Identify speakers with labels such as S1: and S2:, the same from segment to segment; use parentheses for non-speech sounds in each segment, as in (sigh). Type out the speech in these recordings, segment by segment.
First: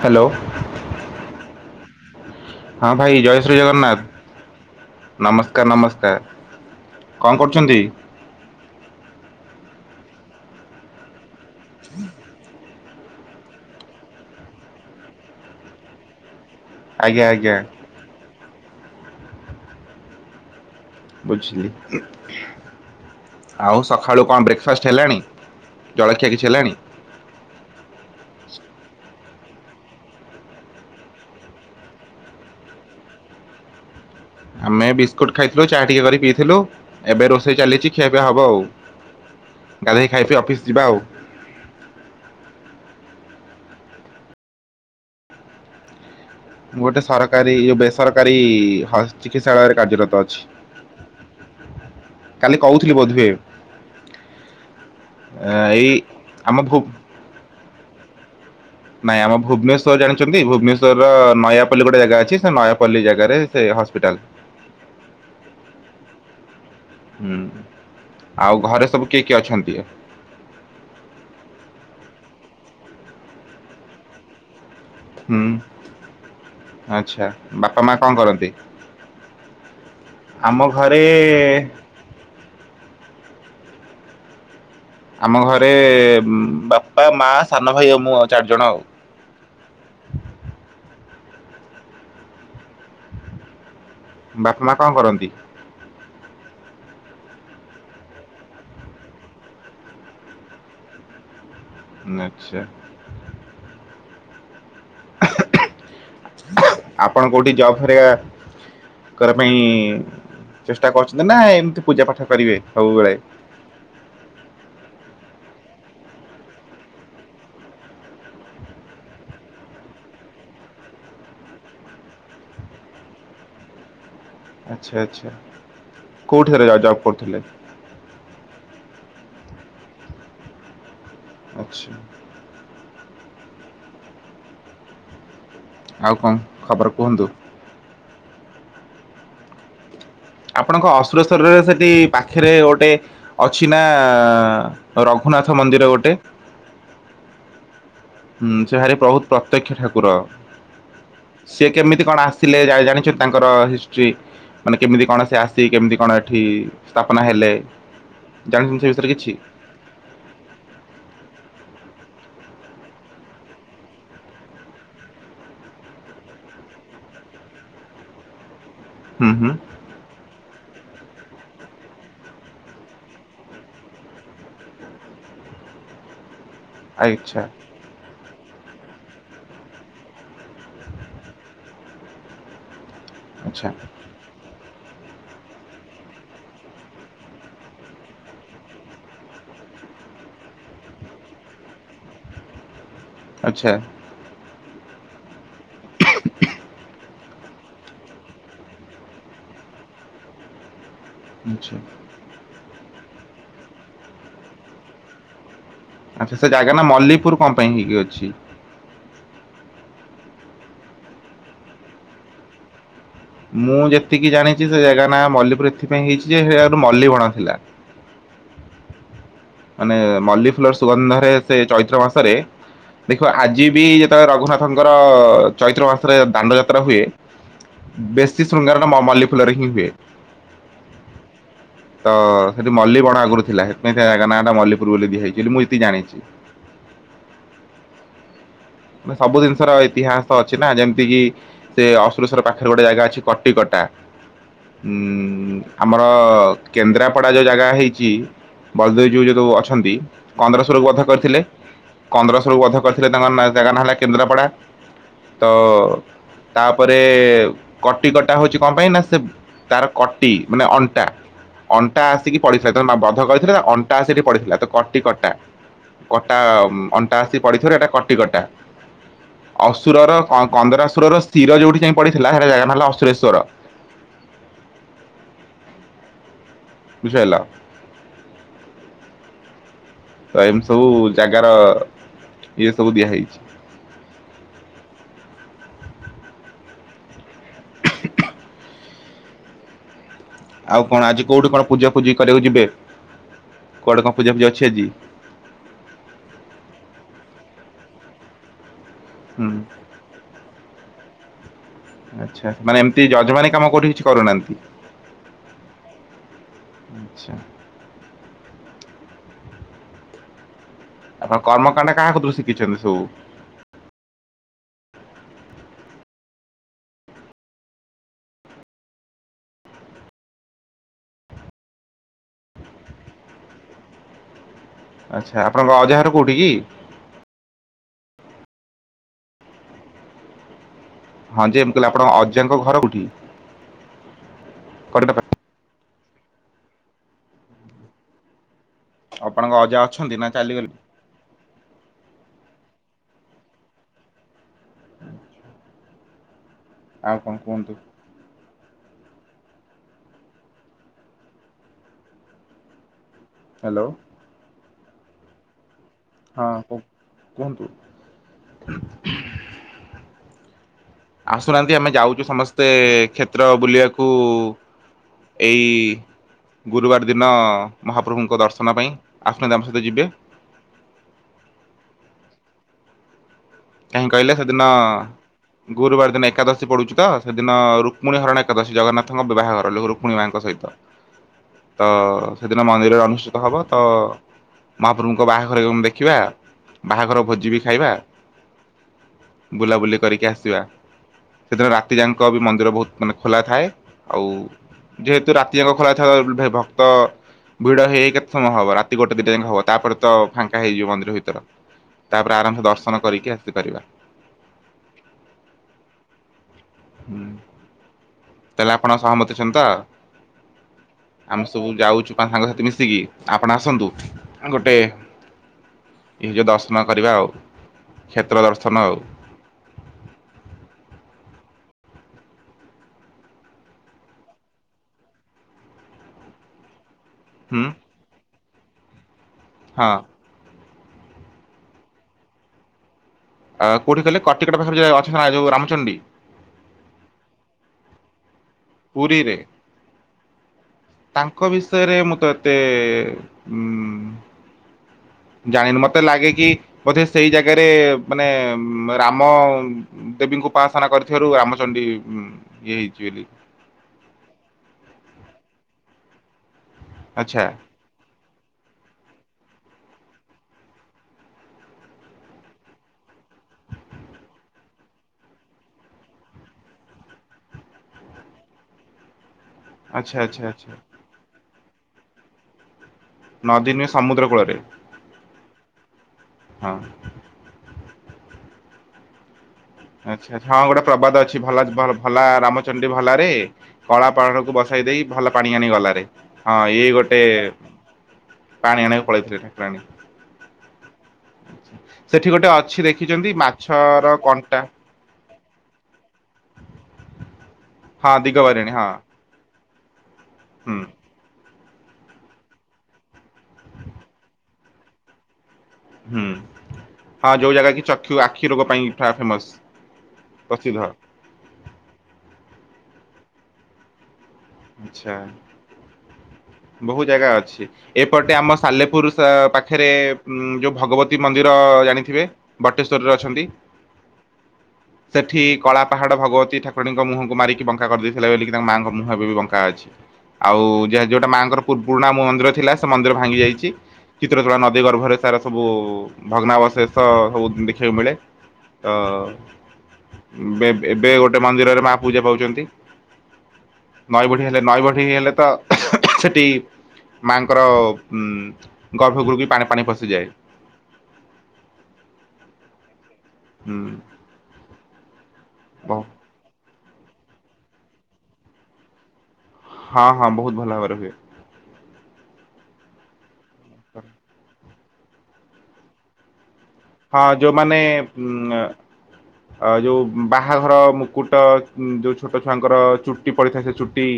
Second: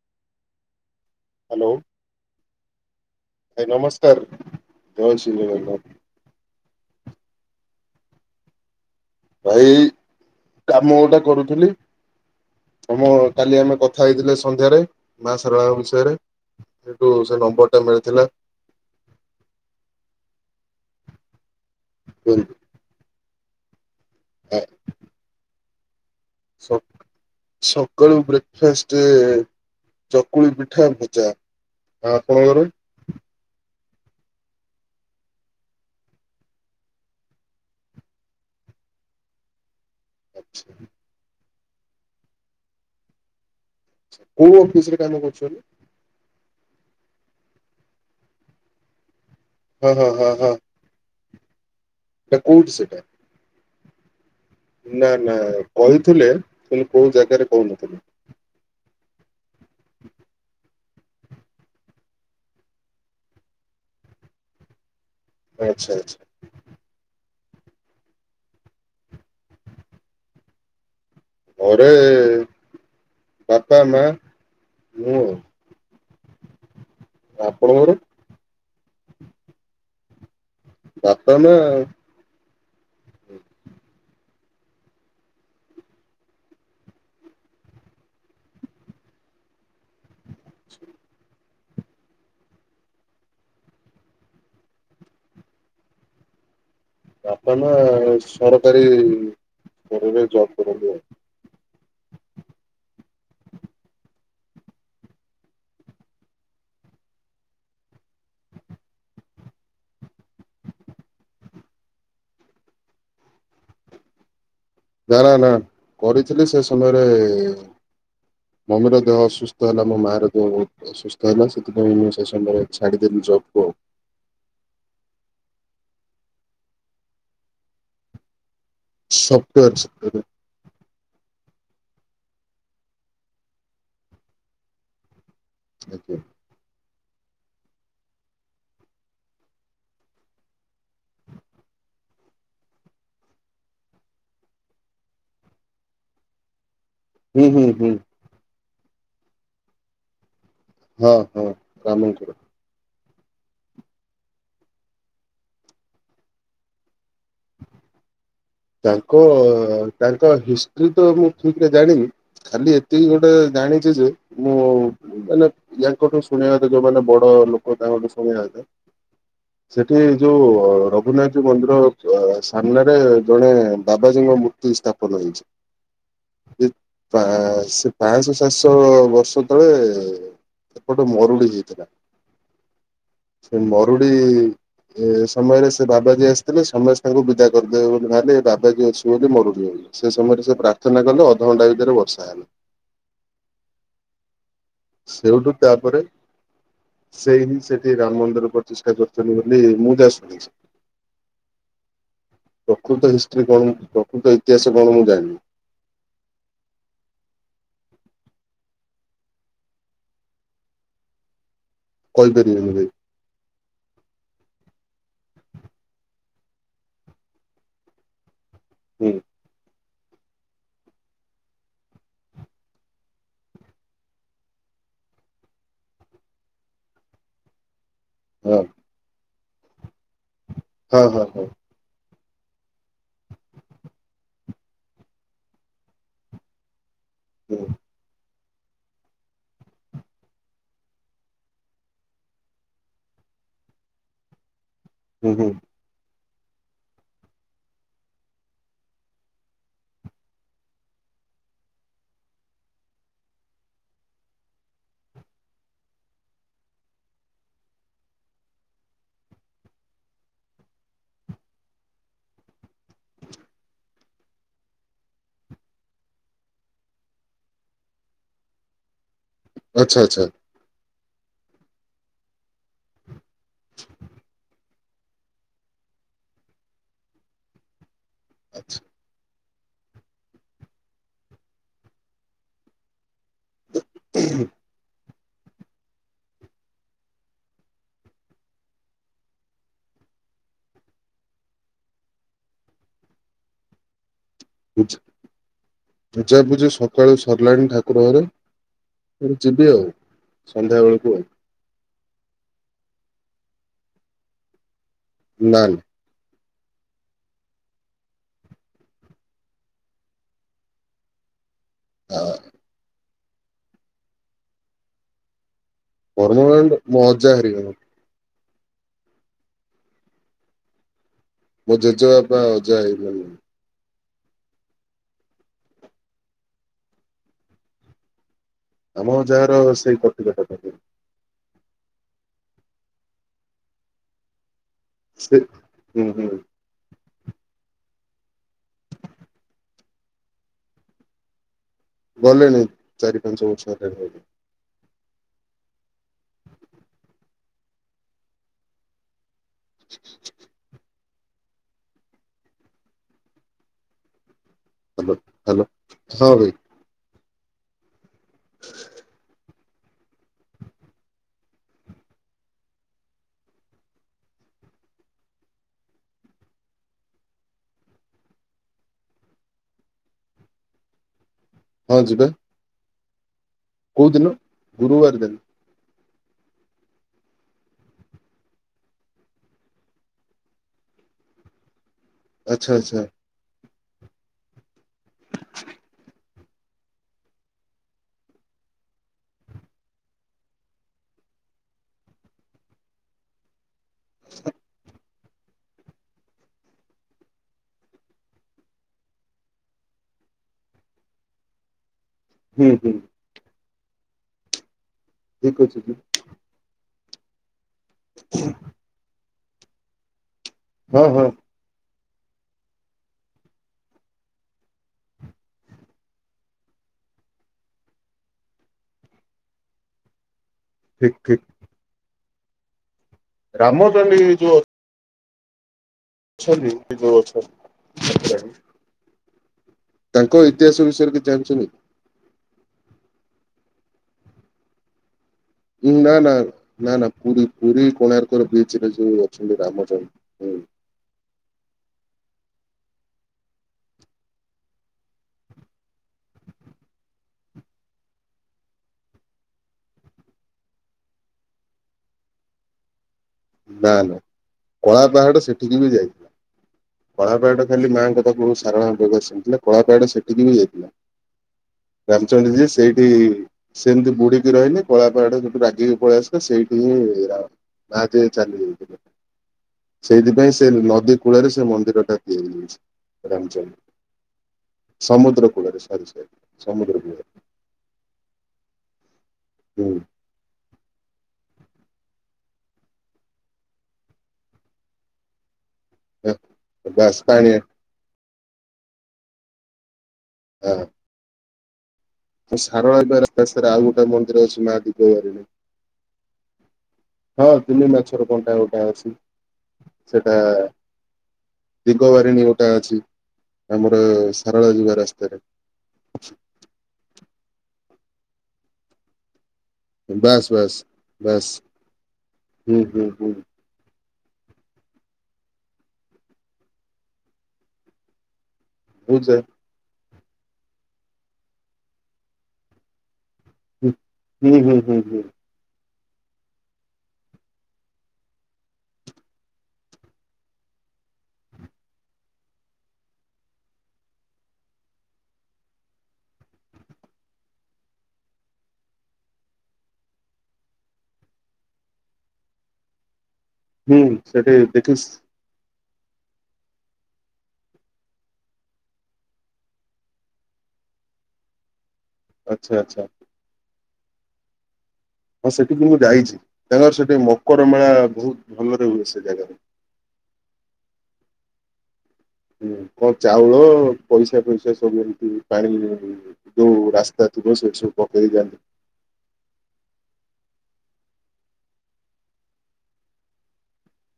S1: Hello.
S2: Hello.
S1: ହଁ ଭାଇ ଜୟ ଶ୍ରୀ
S2: ଭାଇ ନମସ୍କାର ଜୟ
S1: ଜଗନ୍ନାଥ।
S2: ଶ୍ରୀ
S1: ନମସ୍କାର
S2: ଜଗନ୍ନାଥ
S1: ନମସ୍କାର। କଣ କରୁଛନ୍ତି?
S2: ଭାଇ କାମ ଗୋଟାଏ କରୁଥିଲି। ତମ କାଲି ଆମେ କଥା ହେଇଥିଲେ ସନ୍ଧ୍ୟାରେ ମା ସାରଳାଙ୍କ ବିଷୟରେ। ସେଇଠୁ
S1: ଆଜ୍ଞା
S2: ସେ
S1: ଆଜ୍ଞା
S2: ନମ୍ବର ଟା ମିଳିଥିଲା।
S1: ବୁଝିଲି। ଆଉ ସକାଳୁ କଣ
S2: ଆ,
S1: ବ୍ରେକଫାଷ୍ଟ ହେଲାଣି? ଜଳଖିଆ କିଛି ହେଲାଣି?
S2: ସ- ସକାଳୁ ବ୍ରେକଫାଷ୍ଟେ ଚକୁଳି ପିଠା ଭଜା। ଆ ଆପଣଙ୍କର?
S1: ଆମେ ବିସ୍କୁଟ ଖାଇଥିଲୁ ଚା ଟିକେ କରି ପିଇଥିଲୁ ଏବେ ରୋଷେଇ ଚାଲିଚି ଖିଆପିଆ ହବ ଆଉ। ଗାଧେଇ ଖାଇପିଇ ଅଫିସ୍
S2: ଆଛା
S1: ଯିବା ଆଉ।
S2: କୋଉ ଅଫିସରେ କାମ କରୁଛନ୍ତି?
S1: ମୁଁ ଗୋଟେ ସରକାରୀ ଏ ବେସରକାରୀ ଚିକିତ୍ସାଳୟରେ
S2: ହଁ ହଁ
S1: କାର୍ଯ୍ୟରତ
S2: ହଁ
S1: ଅଛି।
S2: ହଁ ନା
S1: କାଲି
S2: କୋଉଠି
S1: କହୁଥିଲି ବୋଧ ହୁଏ।
S2: ନା-ନା
S1: ଏଇ
S2: କହିଥିଲେ
S1: ଆମ ଭୁ
S2: କିନ୍ତୁ କୋଉ ଜାଗାରେ କହୁନଥିଲେ।
S1: ନାଇଁ ଆମ ଭୁବନେଶ୍ଵର ଜାଣିଚନ୍ତି ଭୁବନେଶ୍ୱରର ନୟାପଲ୍ଲି ଗୋଟେ ଜାଗା ଅଛି ସେ ନୟାପଲ୍ଲି ଜାଗାରେ ସେ ହସ୍ପିଟାଲ୍।
S2: ଆଚ୍ଛା-ଆଚ୍ଛା।
S1: ହୁଁ ଆଉ ଘରେ ସବୁ କିଏ-କିଏ ଅଛନ୍ତି?
S2: ଘରେ ବାପା, ମା ମୁଁ ଆଉ
S1: ହୁଁ ଆଚ୍ଛା ବାପା,
S2: ଆପଣଙ୍କର
S1: ମା କଣ କରନ୍ତି? ଆମ ଘରେ
S2: ବାପା ମା
S1: ଆମ ଘରେ ବାପା, ମା, ସାନ ଭାଇ ଆଉ ମୁଁ ଆଉ ଚାରିଜଣ ଆଉ। ବାପ୍, ମା କଣ କରନ୍ତି?
S2: ବାପା, ମା ସରକାରୀ ସ୍ତରରେ ଜବ୍ କରନ୍ତି ଆଉ।
S1: ନା ଚା ଆପଣ କୋଉଠି ଜବ୍ ହରିକା କରିବା ପାଇଁ ଚେଷ୍ଟା କରୁଛନ୍ତି ନା ଏମିତି ପୂଜା ପାଠ କରିବେ ସବୁବେଳେ?
S2: ନା-ନା-ନା କରିଥିଲି ସେ ସମୟରେ ମମିର ଦେହ ଅସୁସ୍ଥ ହେଲା ମୋ ମା ର ଦେହ ବହୁତ୍ ଅସୁସ୍ଥ ହେଲା ସେଥିପାଇଁ ମୁଁ ସେ ସମୟରେ ଛାଡିଡେଲି ଜବ୍ କୁ ଆଉ।
S1: ଆଚ୍ଛା-ଆଚ୍ଛା କୋଉଠାରେ ଏକା ଜବ୍ କରୁଥିଲେ?
S2: ସଫ୍ଟୱୋର (unintelligible)
S1: ଆଚ୍ଛା। ଆଉ କଣ ଖବର କୁହନ୍ତୁ। ଆପଣଙ୍କ ଅସୁରେଶ୍ୱରରେ ସେଠି ପାଖେରେ ଗୋଟେ ଅଛି ନା ରଘୁନାଥ ମନ୍ଦିର ଗୋଟେ?
S2: ହୁଁ-ହୁଁ-ହୁଁ।
S1: ହୁଁ ସେ ଭାରି ବହୁତ ପ୍ରତ୍ୟକ୍ଷ ଠାକୁର
S2: ହଁ ହଁ
S1: ସିଏ କେମିତି କଣ
S2: ରାମଙ୍କର।
S1: ଆସିଲେ ଜା ଜାଣିଛନ୍ତି? ତାଙ୍କର ହିଷ୍ଟ୍ରି। ମାନେ କେମିତି କଣ ସେ ଆସି କେମିତି କଣ ଏଠି ସ୍ଥାପନା ହେଲେ? ଜାଣିଛନ୍ତି ସେ ବିଷୟରେ କିଛି?
S2: ତାଙ୍କ-ତାଙ୍କ ହିଷ୍ଟ୍ରି ତ ମୁଁ ଠିକରେ ଜାଣିନି। ଖାଲି ଏତିକି ଗୋଟେ ଜାଣିଚି ଯେ ମୁଁ ମାନେ ୟାଙ୍କଠୁ ଶୁଣିବା କଥା ଯୋଉମାନେ ବଡ ଲୋକ ତାଙ୍କଠୁ ଶୁଣିବାକଥା
S1: ହୁଁ-ହୁଁ।
S2: ସେଠି ଯୋଉ ରଘୁନାଥ ମନ୍ଦିର ଅ ସାମ୍ନାରେ ଜଣେ ବାବାଜୀଙ୍କ ମୂର୍ତ୍ତି ସ୍ଥାପନ ହେଇଛି, ସେ ତା
S1: ଆଚ୍ଛା
S2: ସେ ପାଞ୍ଚଶହ ସାତଶହ ବର୍ଷ ତଳେ ସେପଟେ ମରୁଡି ହେଇଥିଲା। ସେ
S1: ଆଚ୍ଛା
S2: ମରୁଡି ଏ ସମୟରେ ସେ ବାବା ଯିଏ ଆସିଥିଲେ ସମସ୍ତେ ତାଙ୍କୁ ବିଦା କରିଦେବେ ବୋଲି ବାବା ଯଏ ଅଛି ବୋଲି ମରୁଡ଼ି ହେଲା, ସେ ସମୟରେ ସେ ପ୍ରାର୍ଥନା କଲେ ଅଧଘଣ୍ଟା ଭିତରେ ବର୍ଷା ହେଲା।
S1: ଆଚ୍ଛା।
S2: ସେଇଠୁ ତାପରେ ସେଇ ହିଁ ସେଠି ସେ ରାମ ମନ୍ଦିର ପ୍ରତିଷ୍ଠା କରିୁଛନ୍ତି ବୋଲି ମୁଁ ଯା ଶୁଣିଛି।
S1: ଆଚ୍ଛା।
S2: ପ୍ରକୃତ ହିଷ୍ଟ୍ରି କଣ ପ୍ରକୃତ ଇତିହାସ କଣ ମୁଁ ଜାଣିନି?
S1: ଆଚ୍ଛା ସେ ଜାଗା ନା ମଲ୍ଲୀପୁର କଣ ପାଇଁ ହେଇକି ଅଛି?
S2: କହିପାରିବିନି ଭାଇ।
S1: ମୁଁ ଯେତିକି ଜାଣିଚି ସେ ଜାଗା ନା ମଲ୍ଲୀପୁର ଏଥିପାଇଁ ହେଇଚି ଯେ ହିଆଡେ ମଲ୍ଲୀବଣ ଥିଲା।
S2: ହୁଁ।
S1: ମାନେ ମଲ୍ଲି ଫୁଲର ସୁଗନ୍ଧରେ ସେ ଚୈତ୍ର ମାସରେ ଦେଖ ଆଜି ବି ଯେତେବେଳେ ରଘୁନାଥଙ୍କର ଚୈତ୍ର ମାସରେ ଦାଣ୍ଡଯାତ୍ରା ହୁଏ ବେଶୀ ଶୃଙ୍ଗାରଣ ମ-ମଲ୍ଲୀ ଫୁଲରେ ହିଁ ହୁଏ।
S2: ହଁ- ହଁ ହଉ।
S1: ତ ସେଠି ମଲ୍ଲୀ ବଣ ଆଗରୁ ଥିଲା ହେତିପାଇଁ ସେ ତା ନାଁ ଟା ମଲ୍ଲୀପୁର ବୋଲି ଦିଆ ହେଇଚି ବୋଲି ମୁଁ ଯେତିକି ଜାଣିଚି।
S2: ହୁଁ।
S1: ସବୁ ଜିନିଷର ଇତିହାସ ତ ଅଛି ନା ଯେମିତି କିି ସେ ଅସୁରେଶ୍ୱର ପାଖରେ ଗୋଟେ ଜାଗା ଅଛି କଟିକଟା
S2: ହୁଁ ହୁଁ
S1: ଉଁ ଆମର କେନ୍ଦ୍ରାପଡା ଯୋଉ ଜାଗା ହେଇଚି ବଳଦେବଜୀଉ ଯୋଉ ଅଛନ୍ତି କନ୍ଦ୍ରଶୁରକୁ ବଧ କରିଥିଲେ କନ୍ଦ୍ରଶୁରକୁ ବଧ କରିଥିଲେ ତାଙ୍କ ନା-ଜାଗା ନା ହେଲା କେନ୍ଦ୍ରାପଡା ତ ତାପରେ କଟି କଟା ହଉଚି କଣ ପାଇଁ ନା ସେ ତାର କଟି ମାନେ ଅଣ୍ଟା -ଅଣ୍ଟା ଆସିକି ପଡିଥିଲା ତ ବଧଗଳି ସେଟା ଅଣ୍ଟା ଆସି ସେଠି ପଡିଥିଲା ତ କଟି କଟା କଟା- ଅଣ୍ଟା ଆସି ପଡିଥିବାରୁ ଏଟା କଟି କଟା।
S2: ଆଚ୍ଛା
S1: ଅସୁରର
S2: ଆଚ୍ଛା
S1: କ- କନ୍ଦରାସୁରର ଶିର ଯୋଉଠି ଯାଇ ପଡିଥିଲା ହେଟା ଜାଗା ନା ହେଲା ଅସୁରେଶ୍ଵର। ବୁଝିପାରିଲ?
S2: ଆଚ୍ଛା।
S1: ତ ଏମିତି ସବୁ ଜାଗାର ଇଏ ସବୁ ଦିଆହେଇଚି। ଆଉ କଣ ଆଜି କଉଠି କଣ ପୂଜା ପୂଜି କରିବାକୁ ଯିବେ କୁଆଡେ କଣ ପୂଜା ଫୁଜା
S2: ପୂଜାପୂଜି ସକାଳୁ ସରିଲାଣି ଠାକୁର ଘରେ। ପୁଣି
S1: ହୁଁ
S2: ଯିବି ଆଉ ସନ୍ଧ୍ୟାବେଳକୁ ଆଉ
S1: ଆଚ୍ଛା ମାନେ ଏମିତି ଯଜମାନେ କାମ କୋଉଠି କିଛି କରୁନାହାନ୍ତି?
S2: ନା।
S1: ଆଚ୍ଛା। ଆପଣ କର୍ମକାଣ୍ଡ କାହା
S2: ଆ,
S1: କତିରୁ ଶିଖିଚନ୍ତି ସବୁ?
S2: କର୍ମକାଣ୍ଡ ମୋ ଅଜା ହେରିକା। ମମୋ ଜେଜେବାପା ଅଜା ହେରିକା ଠୁ।
S1: ଆଚ୍ଛା ଆପଣଙ୍କ ଅଜା ହର କଉଠି କି?
S2: ଆମ ଅଜା ଘର ସେଇ ପାଟିକଟାରେ।
S1: ହଁ ଯେ ମୁଁ କହିଲି ଆପଣଙ୍କ ଅଜାଙ୍କ ଘର କୋଉଠି? (unintelligible)
S2: ସେ ହୁଁ ହୁଁ।
S1: ଆପଣଙ୍କ ଅଜା ଅଛନ୍ତି ନା ଚାଲିଗଲେ?
S2: ଗଲେଣି ଚାରି ପାଞ୍ଚ ବର୍ଷ ହେଲାଣି।
S1: ଆଉ କଣ କୁହନ୍ତୁ? ହାଲୋ।
S2: Hello hello.
S1: ହଁ କଣ୍ କୁହନ୍ତୁ? ଆସୁନାହାନ୍ତି ଆମେ ଯାଉଚୁ ସମସ୍ତେ କ୍ଷେତ୍ର ବୁଲିବାକୁ। ଏଇ ଗୁରୁବାର ଦିନ ମହାପ୍ରଭୁଙ୍କ ଦର୍ଶନ ପାଇଁ ଆସୁଚନ୍ତି ଆମ ସହିତ ଯିବେ।
S2: ହଁ ଯିବା।
S1: କାହିଁ
S2: କୋଉ ଦିନ
S1: କହିଲେ ସେଦିନ
S2: ଗୁରୁବାର ଦିନ
S1: ଗୁରୁବାର ଦିନ ଏକାଦଶୀ ପଡୁଚି ତ ସେଦିନ ରୁକ୍ମଣୀ ହରଣ ଏକାଦଶୀ ଜଗନ୍ନାଥଙ୍କ ବିବାହ ଘର ଲୁ- ରୁକ୍ମୀଣି ମାଙ୍କ ସହିତ। ତ ସେଦିନ
S2: ଆଚ୍ଛା
S1: ମନ୍ଦିର
S2: ଆଚ୍ଛା
S1: ଅନୁଷ୍ଠି ହେବ ତ ମହାପ୍ରଭୁଙ୍କ ବାହାଘର ଦେଖିବା ବାହାଘର ଭୋଜି ବି ଖାଇବା। ବୁଲାବୁଲି କରିକି ଆସିବା ସେଦିନ ରାତି ଯାଙ୍କ ବି ମନ୍ଦିର ବହୁତ ମାନେ ଖୋଲା ଥାଏ। ଆଉ ଯେହେତୁ ରାତି ଯାଙ୍କ ଖୋଲା ଥାଏ ଭକ୍ତ ଭିଡ ହେଇ କେତେ ସମୟ ହବ ରାତି ଗୋଟେ ଦିଟା ଯାଙ୍କ ହବ ତାପରେ ତ ଫାଙ୍କା ହେଇଯିବ ମନ୍ଦିର ଭିତର। ତାପରେ ଆରାମ୍ ସେ
S2: ହୁଁ ହୁଁ
S1: ଦର୍ଶନ କରିକି ଆସିପାରିବା।
S2: ଠିକ୍ ଅଛି।
S1: ହୁଁ ତାହେଲେ ଆପଣ ସହମତି ଅଛନ୍ତି ତ।
S2: ହଁ ହଁ।
S1: ଆମେ ସବୁ ଯାଉଛୁ ପା ସାଙ୍ଗସାଥି ମିଶିକି ଆପଣ ଆସନ୍ତୁ ଗୋଟେ ଏ ଯୋଉ ଦର୍ଶନ କରିବା ଆଉ କ୍ଷେତ୍ର ଦର୍ଶନ ଆଉ।
S2: ଠିକ୍ ଠିକ୍। ରାମଦଯି ଯୋ ଅଛନ୍ତି ଏ ଯଉ ଅଛନ୍ତି।
S1: ହୁଁ।
S2: (unintelligible)
S1: ହଁ।
S2: ତାଙ୍କ ଇତିହାସ ବିଷୟରେ କିଛି ଜାଣିଛନ୍ତି।
S1: ଆ କୋଉଠି କହିଲେ କଟିକଟା ପାଖରେ ଅଛନ୍ତି ନା ଯୋଉ ରାମ୍।
S2: ଉଁ ନା ନା ନା ନା ପୁରୀ ପୁରୀ କୋଣାର୍କରେ ବିଚ ରେ ଯୋଉ
S1: ପୁରୀରେ
S2: ଅଛନ୍ତି ରାମଜନ ହୁଁ।
S1: ତାଙ୍କ ବିଷୟରେ ମୁଁ ତ ଏତେ ଉଁ ଜାଣିନି ମତେ ଲାଗେ କି ବୋଧେ ସେଇ ଜାଗାରେ ମାନେ ରାମ ଦେବୀଙ୍କୁ ଉପସନା କରିଥିବାରୁ ରାମଚଣ୍ଡୀ ଉ ଇଏ ହେଇଛି ବୋଲି।
S2: ନା ନା କଳା ପାହାଡ ସେଠିକି ବି ଯାଇଥିଲା କଳା
S1: ଆଚ୍ଛା
S2: ପାହାଡ ଖାଲି ମାଙ୍କ ପାଖକୁ ସାରଳା ଆସିନଥିଲେ କଳାପାହାଡ଼ ସେଠିକିବି ମୁଯାଇଥିଲି। ରାମଚଣ୍ଡୀ ଯେ ସେଇଠି ସେମିତି ବୁଡ଼ିକି ରହିଲି କଳାପାହାଡ଼ ଯଉଠୁ ରାଗିକି ପଳେଇ ଆସିଲା ସେଇଠି ହିଁରା ମହାଦେ ଚାଲି ଯାଇଥିଲେ
S1: ଆଚ୍ଛା ଆଚ୍ଛା
S2: ସେଇଥିପାଇଁ ସେ
S1: ଆଚ୍ଛା
S2: ନଦୀ କୂଳରେ ସେ ମନ୍ଦିରଟା ତିଆରି ହେଇଚି।
S1: ନଦୀ ନୁହେଁ ସମୁଦ୍ର କୂଳରେ।
S2: ସମୁଦ୍ର କୂଳରେ ସରି ସରି
S1: ହଁ
S2: ସମୁଦ୍ର କୂଳରେ। ହୁଁ।
S1: ଆଚ୍ଛା ଆଚ୍ଛା ହଁ ଗୋଟେ ପ୍ରବାଦ ଅଛି ଭଲ ଭଲ ଭଲା ରାମଚଣ୍ଡୀ ଭଲାରେ କଳା ପାହାଡ଼କୁ ବସାଇ ଦେଇ ଭଲ ପାଣି ଆଣି ଗଲାରେ। ହଁ ଏଇ ଗୋଟେ
S2: ବାସ୍ ପାଣିଆ
S1: ପାଣି ଆଣିବାକୁ ପଳେଇଥିଲେ ଠାକୁରାଣୀ।
S2: ହଁ।
S1: ସେଠି ଗୋଟେ
S2: ଆଉ
S1: ଅଛି ଦେଖିଛନ୍ତି ମାଛର କଣ୍ଟା?
S2: ଆଜିତ ବାରୁଣୀ। ହଁ ତିନି
S1: ହଁ
S2: ମାଛର କଣ୍ଟା
S1: ଦିଗବାରିଣୀ
S2: ଗୋଟା
S1: ହଁ
S2: ଅଛି ସେଟା
S1: ହୁଁ
S2: ଦିଙ୍ଗବାରିଣୀ ଗୋଟେ ଅଛି ଆମର ସାରଳା ଯିବା ରାସ୍ତାରେ।
S1: ହୁଁ ହଁ ଯୋଉ ଜାଗାକି ଚକ୍ଷୁ ଆଖି ରୋଗ ପାଇଁ ଫେମସ୍।
S2: ବାସ୍ ବାସ୍ ବାସ୍ ହୁଁ ହୁଁ ହୁଁ।
S1: ଆଚ୍ଛା ବହୁ ଜାଗା ଅଛି ଏପଟେ ଆମ ସାଲେପୁର ସା
S2: ବୁଝା
S1: ପା ଫେରେ ଯଉ ଭଗବତୀ ମନ୍ଦିର ଜାଣିଥିବେ ବଟେଶ୍ୱରରେ ଅଛନ୍ତି?
S2: ହୁଁ ହୁଁ ହୁଁ ହୁଁ ହୁଁ
S1: ସେଠି କଳା ପାହାଡ଼ ଭଗତୀ ଠାକୁରାଣୀଙ୍କ ମୁହଁକୁ ମାରିକି ବଙ୍କା କରି ଦେଇଥିଲେ ବୋଲିକି ତାଙ୍କ ମାଙ୍କ ମୁହଁବି ବ ଙ୍କା ଅଛି ଆଉ ଯେହେତୁ ଯୋଉଟା ମାଙ୍କର ପୁରୁଣା ମ ମନ୍ଦିର ଥିଲା ସେ ମନ୍ଦିର ଭାଙ୍ଗି ଯାଇଚି ଚିତ୍ର କଳା ନଦୀ ଗର୍ଭରେ ତାର ସବୁ ଭଗ୍ନାବଶେଷ ସବୁ ଦେଖିବାକୁ ମିଳେ। ତ ବେ ଏବେ ଗୋଟେ ମନ୍ଦିରରେ ମା ପୂଜା ପାଉଚନ୍ତି।
S2: ହୁଁ
S1: ନଈ ବଢ଼ି
S2: ସେଠି
S1: ହେଲେ ନଈଁ ବଢ଼ି
S2: ଦେଖିସ୍
S1: ହେଲେତ ସେଠି ମାଙ୍କର ଉଁ ଗର୍ଭଗୁରୁବି ପାଣି ପାଣି ପଶିଯାଏ।
S2: ଆଚ୍ଛା ଆଚ୍ଛା।
S1: ହୁଁ।
S2: ହଁ ସେଠିକି ମୁଁ ଯାଇଚି ତାଙ୍କର ସେଠି ମକର ମେଳା ବହୁତ୍ ଭଲରେ ହୁଏ ସେଜାଗାରେ।
S1: ହଁ ହଁ ବହୁତ୍ ଭଲ ଭାବରେ ହୁଏ।
S2: ହୁଁ କଣ ଚାଉଳ ପଇସା ପଇସା ସବୁ ଏମିତି ପାଣି ଯୋଉ ରାସ୍ତା
S1: ହଁ
S2: ଥିବ ସେଇଟି ସବୁ ପକେଇିକି ଯାଆନ୍ତି।
S1: ଆ ଯୋଉ ବାହାଘର ମୁକୁଟ ଯୋଉ ଛୋଟ ଛୁଆଙ୍କର ଚୁଟି ପଡ଼ିଥାଏ ସେ ଚୁଟି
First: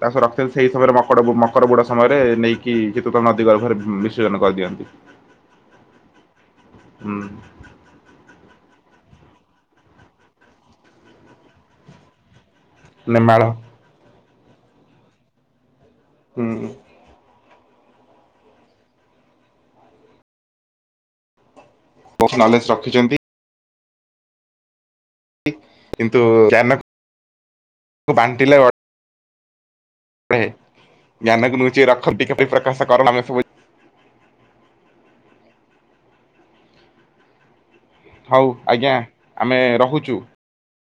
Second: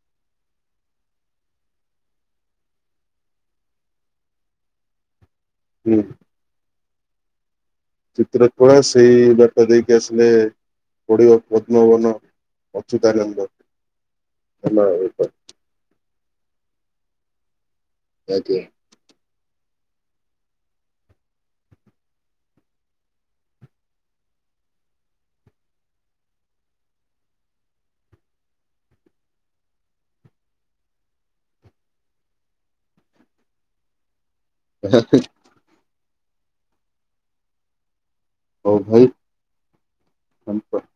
S1: ତା ସବୁ ରଖିଥାନ୍ତି ସେଇ ସମୟରେ ମକଡ ବୁଡା ସମୟରେ ନେଇକି ଶୀତୁତ ନଦୀ ଗର୍ଭରେ ବିସର୍ଜନ କରିଦିଅନ୍ତି।
S2: ହୁଁ।
S1: ହୁଁ।
S2: ଚିତ୍ର କଳା ସେଇ ବାଟା ଦେଇକି ଆସିଲେ ପଡ଼ିବ ପଦ୍ମବନ
S1: ନେମାଳ
S2: ଅଚ୍ୟୁତାନନ୍ଦ (unintelligible)
S1: ହୁଁ।
S2: (unintelligible)
S1: ପ୍ସନାଲିସ୍ ରହିଛନ୍ତି। କିନ୍ତୁ କ୍ୟାନକ୍ ବାଣ୍ଟିଲେ ଗ୍ୟାନକୁ ନୁଚେଇ ରଖନ୍ତି କେବେ ପ୍ରକାଶ (unintelligible)
S2: (unintelligible)
S1: ହଉ ଆଜ୍ଞା ଆମେ ରହୁଛୁ।
S2: ଆଜ୍ଞା।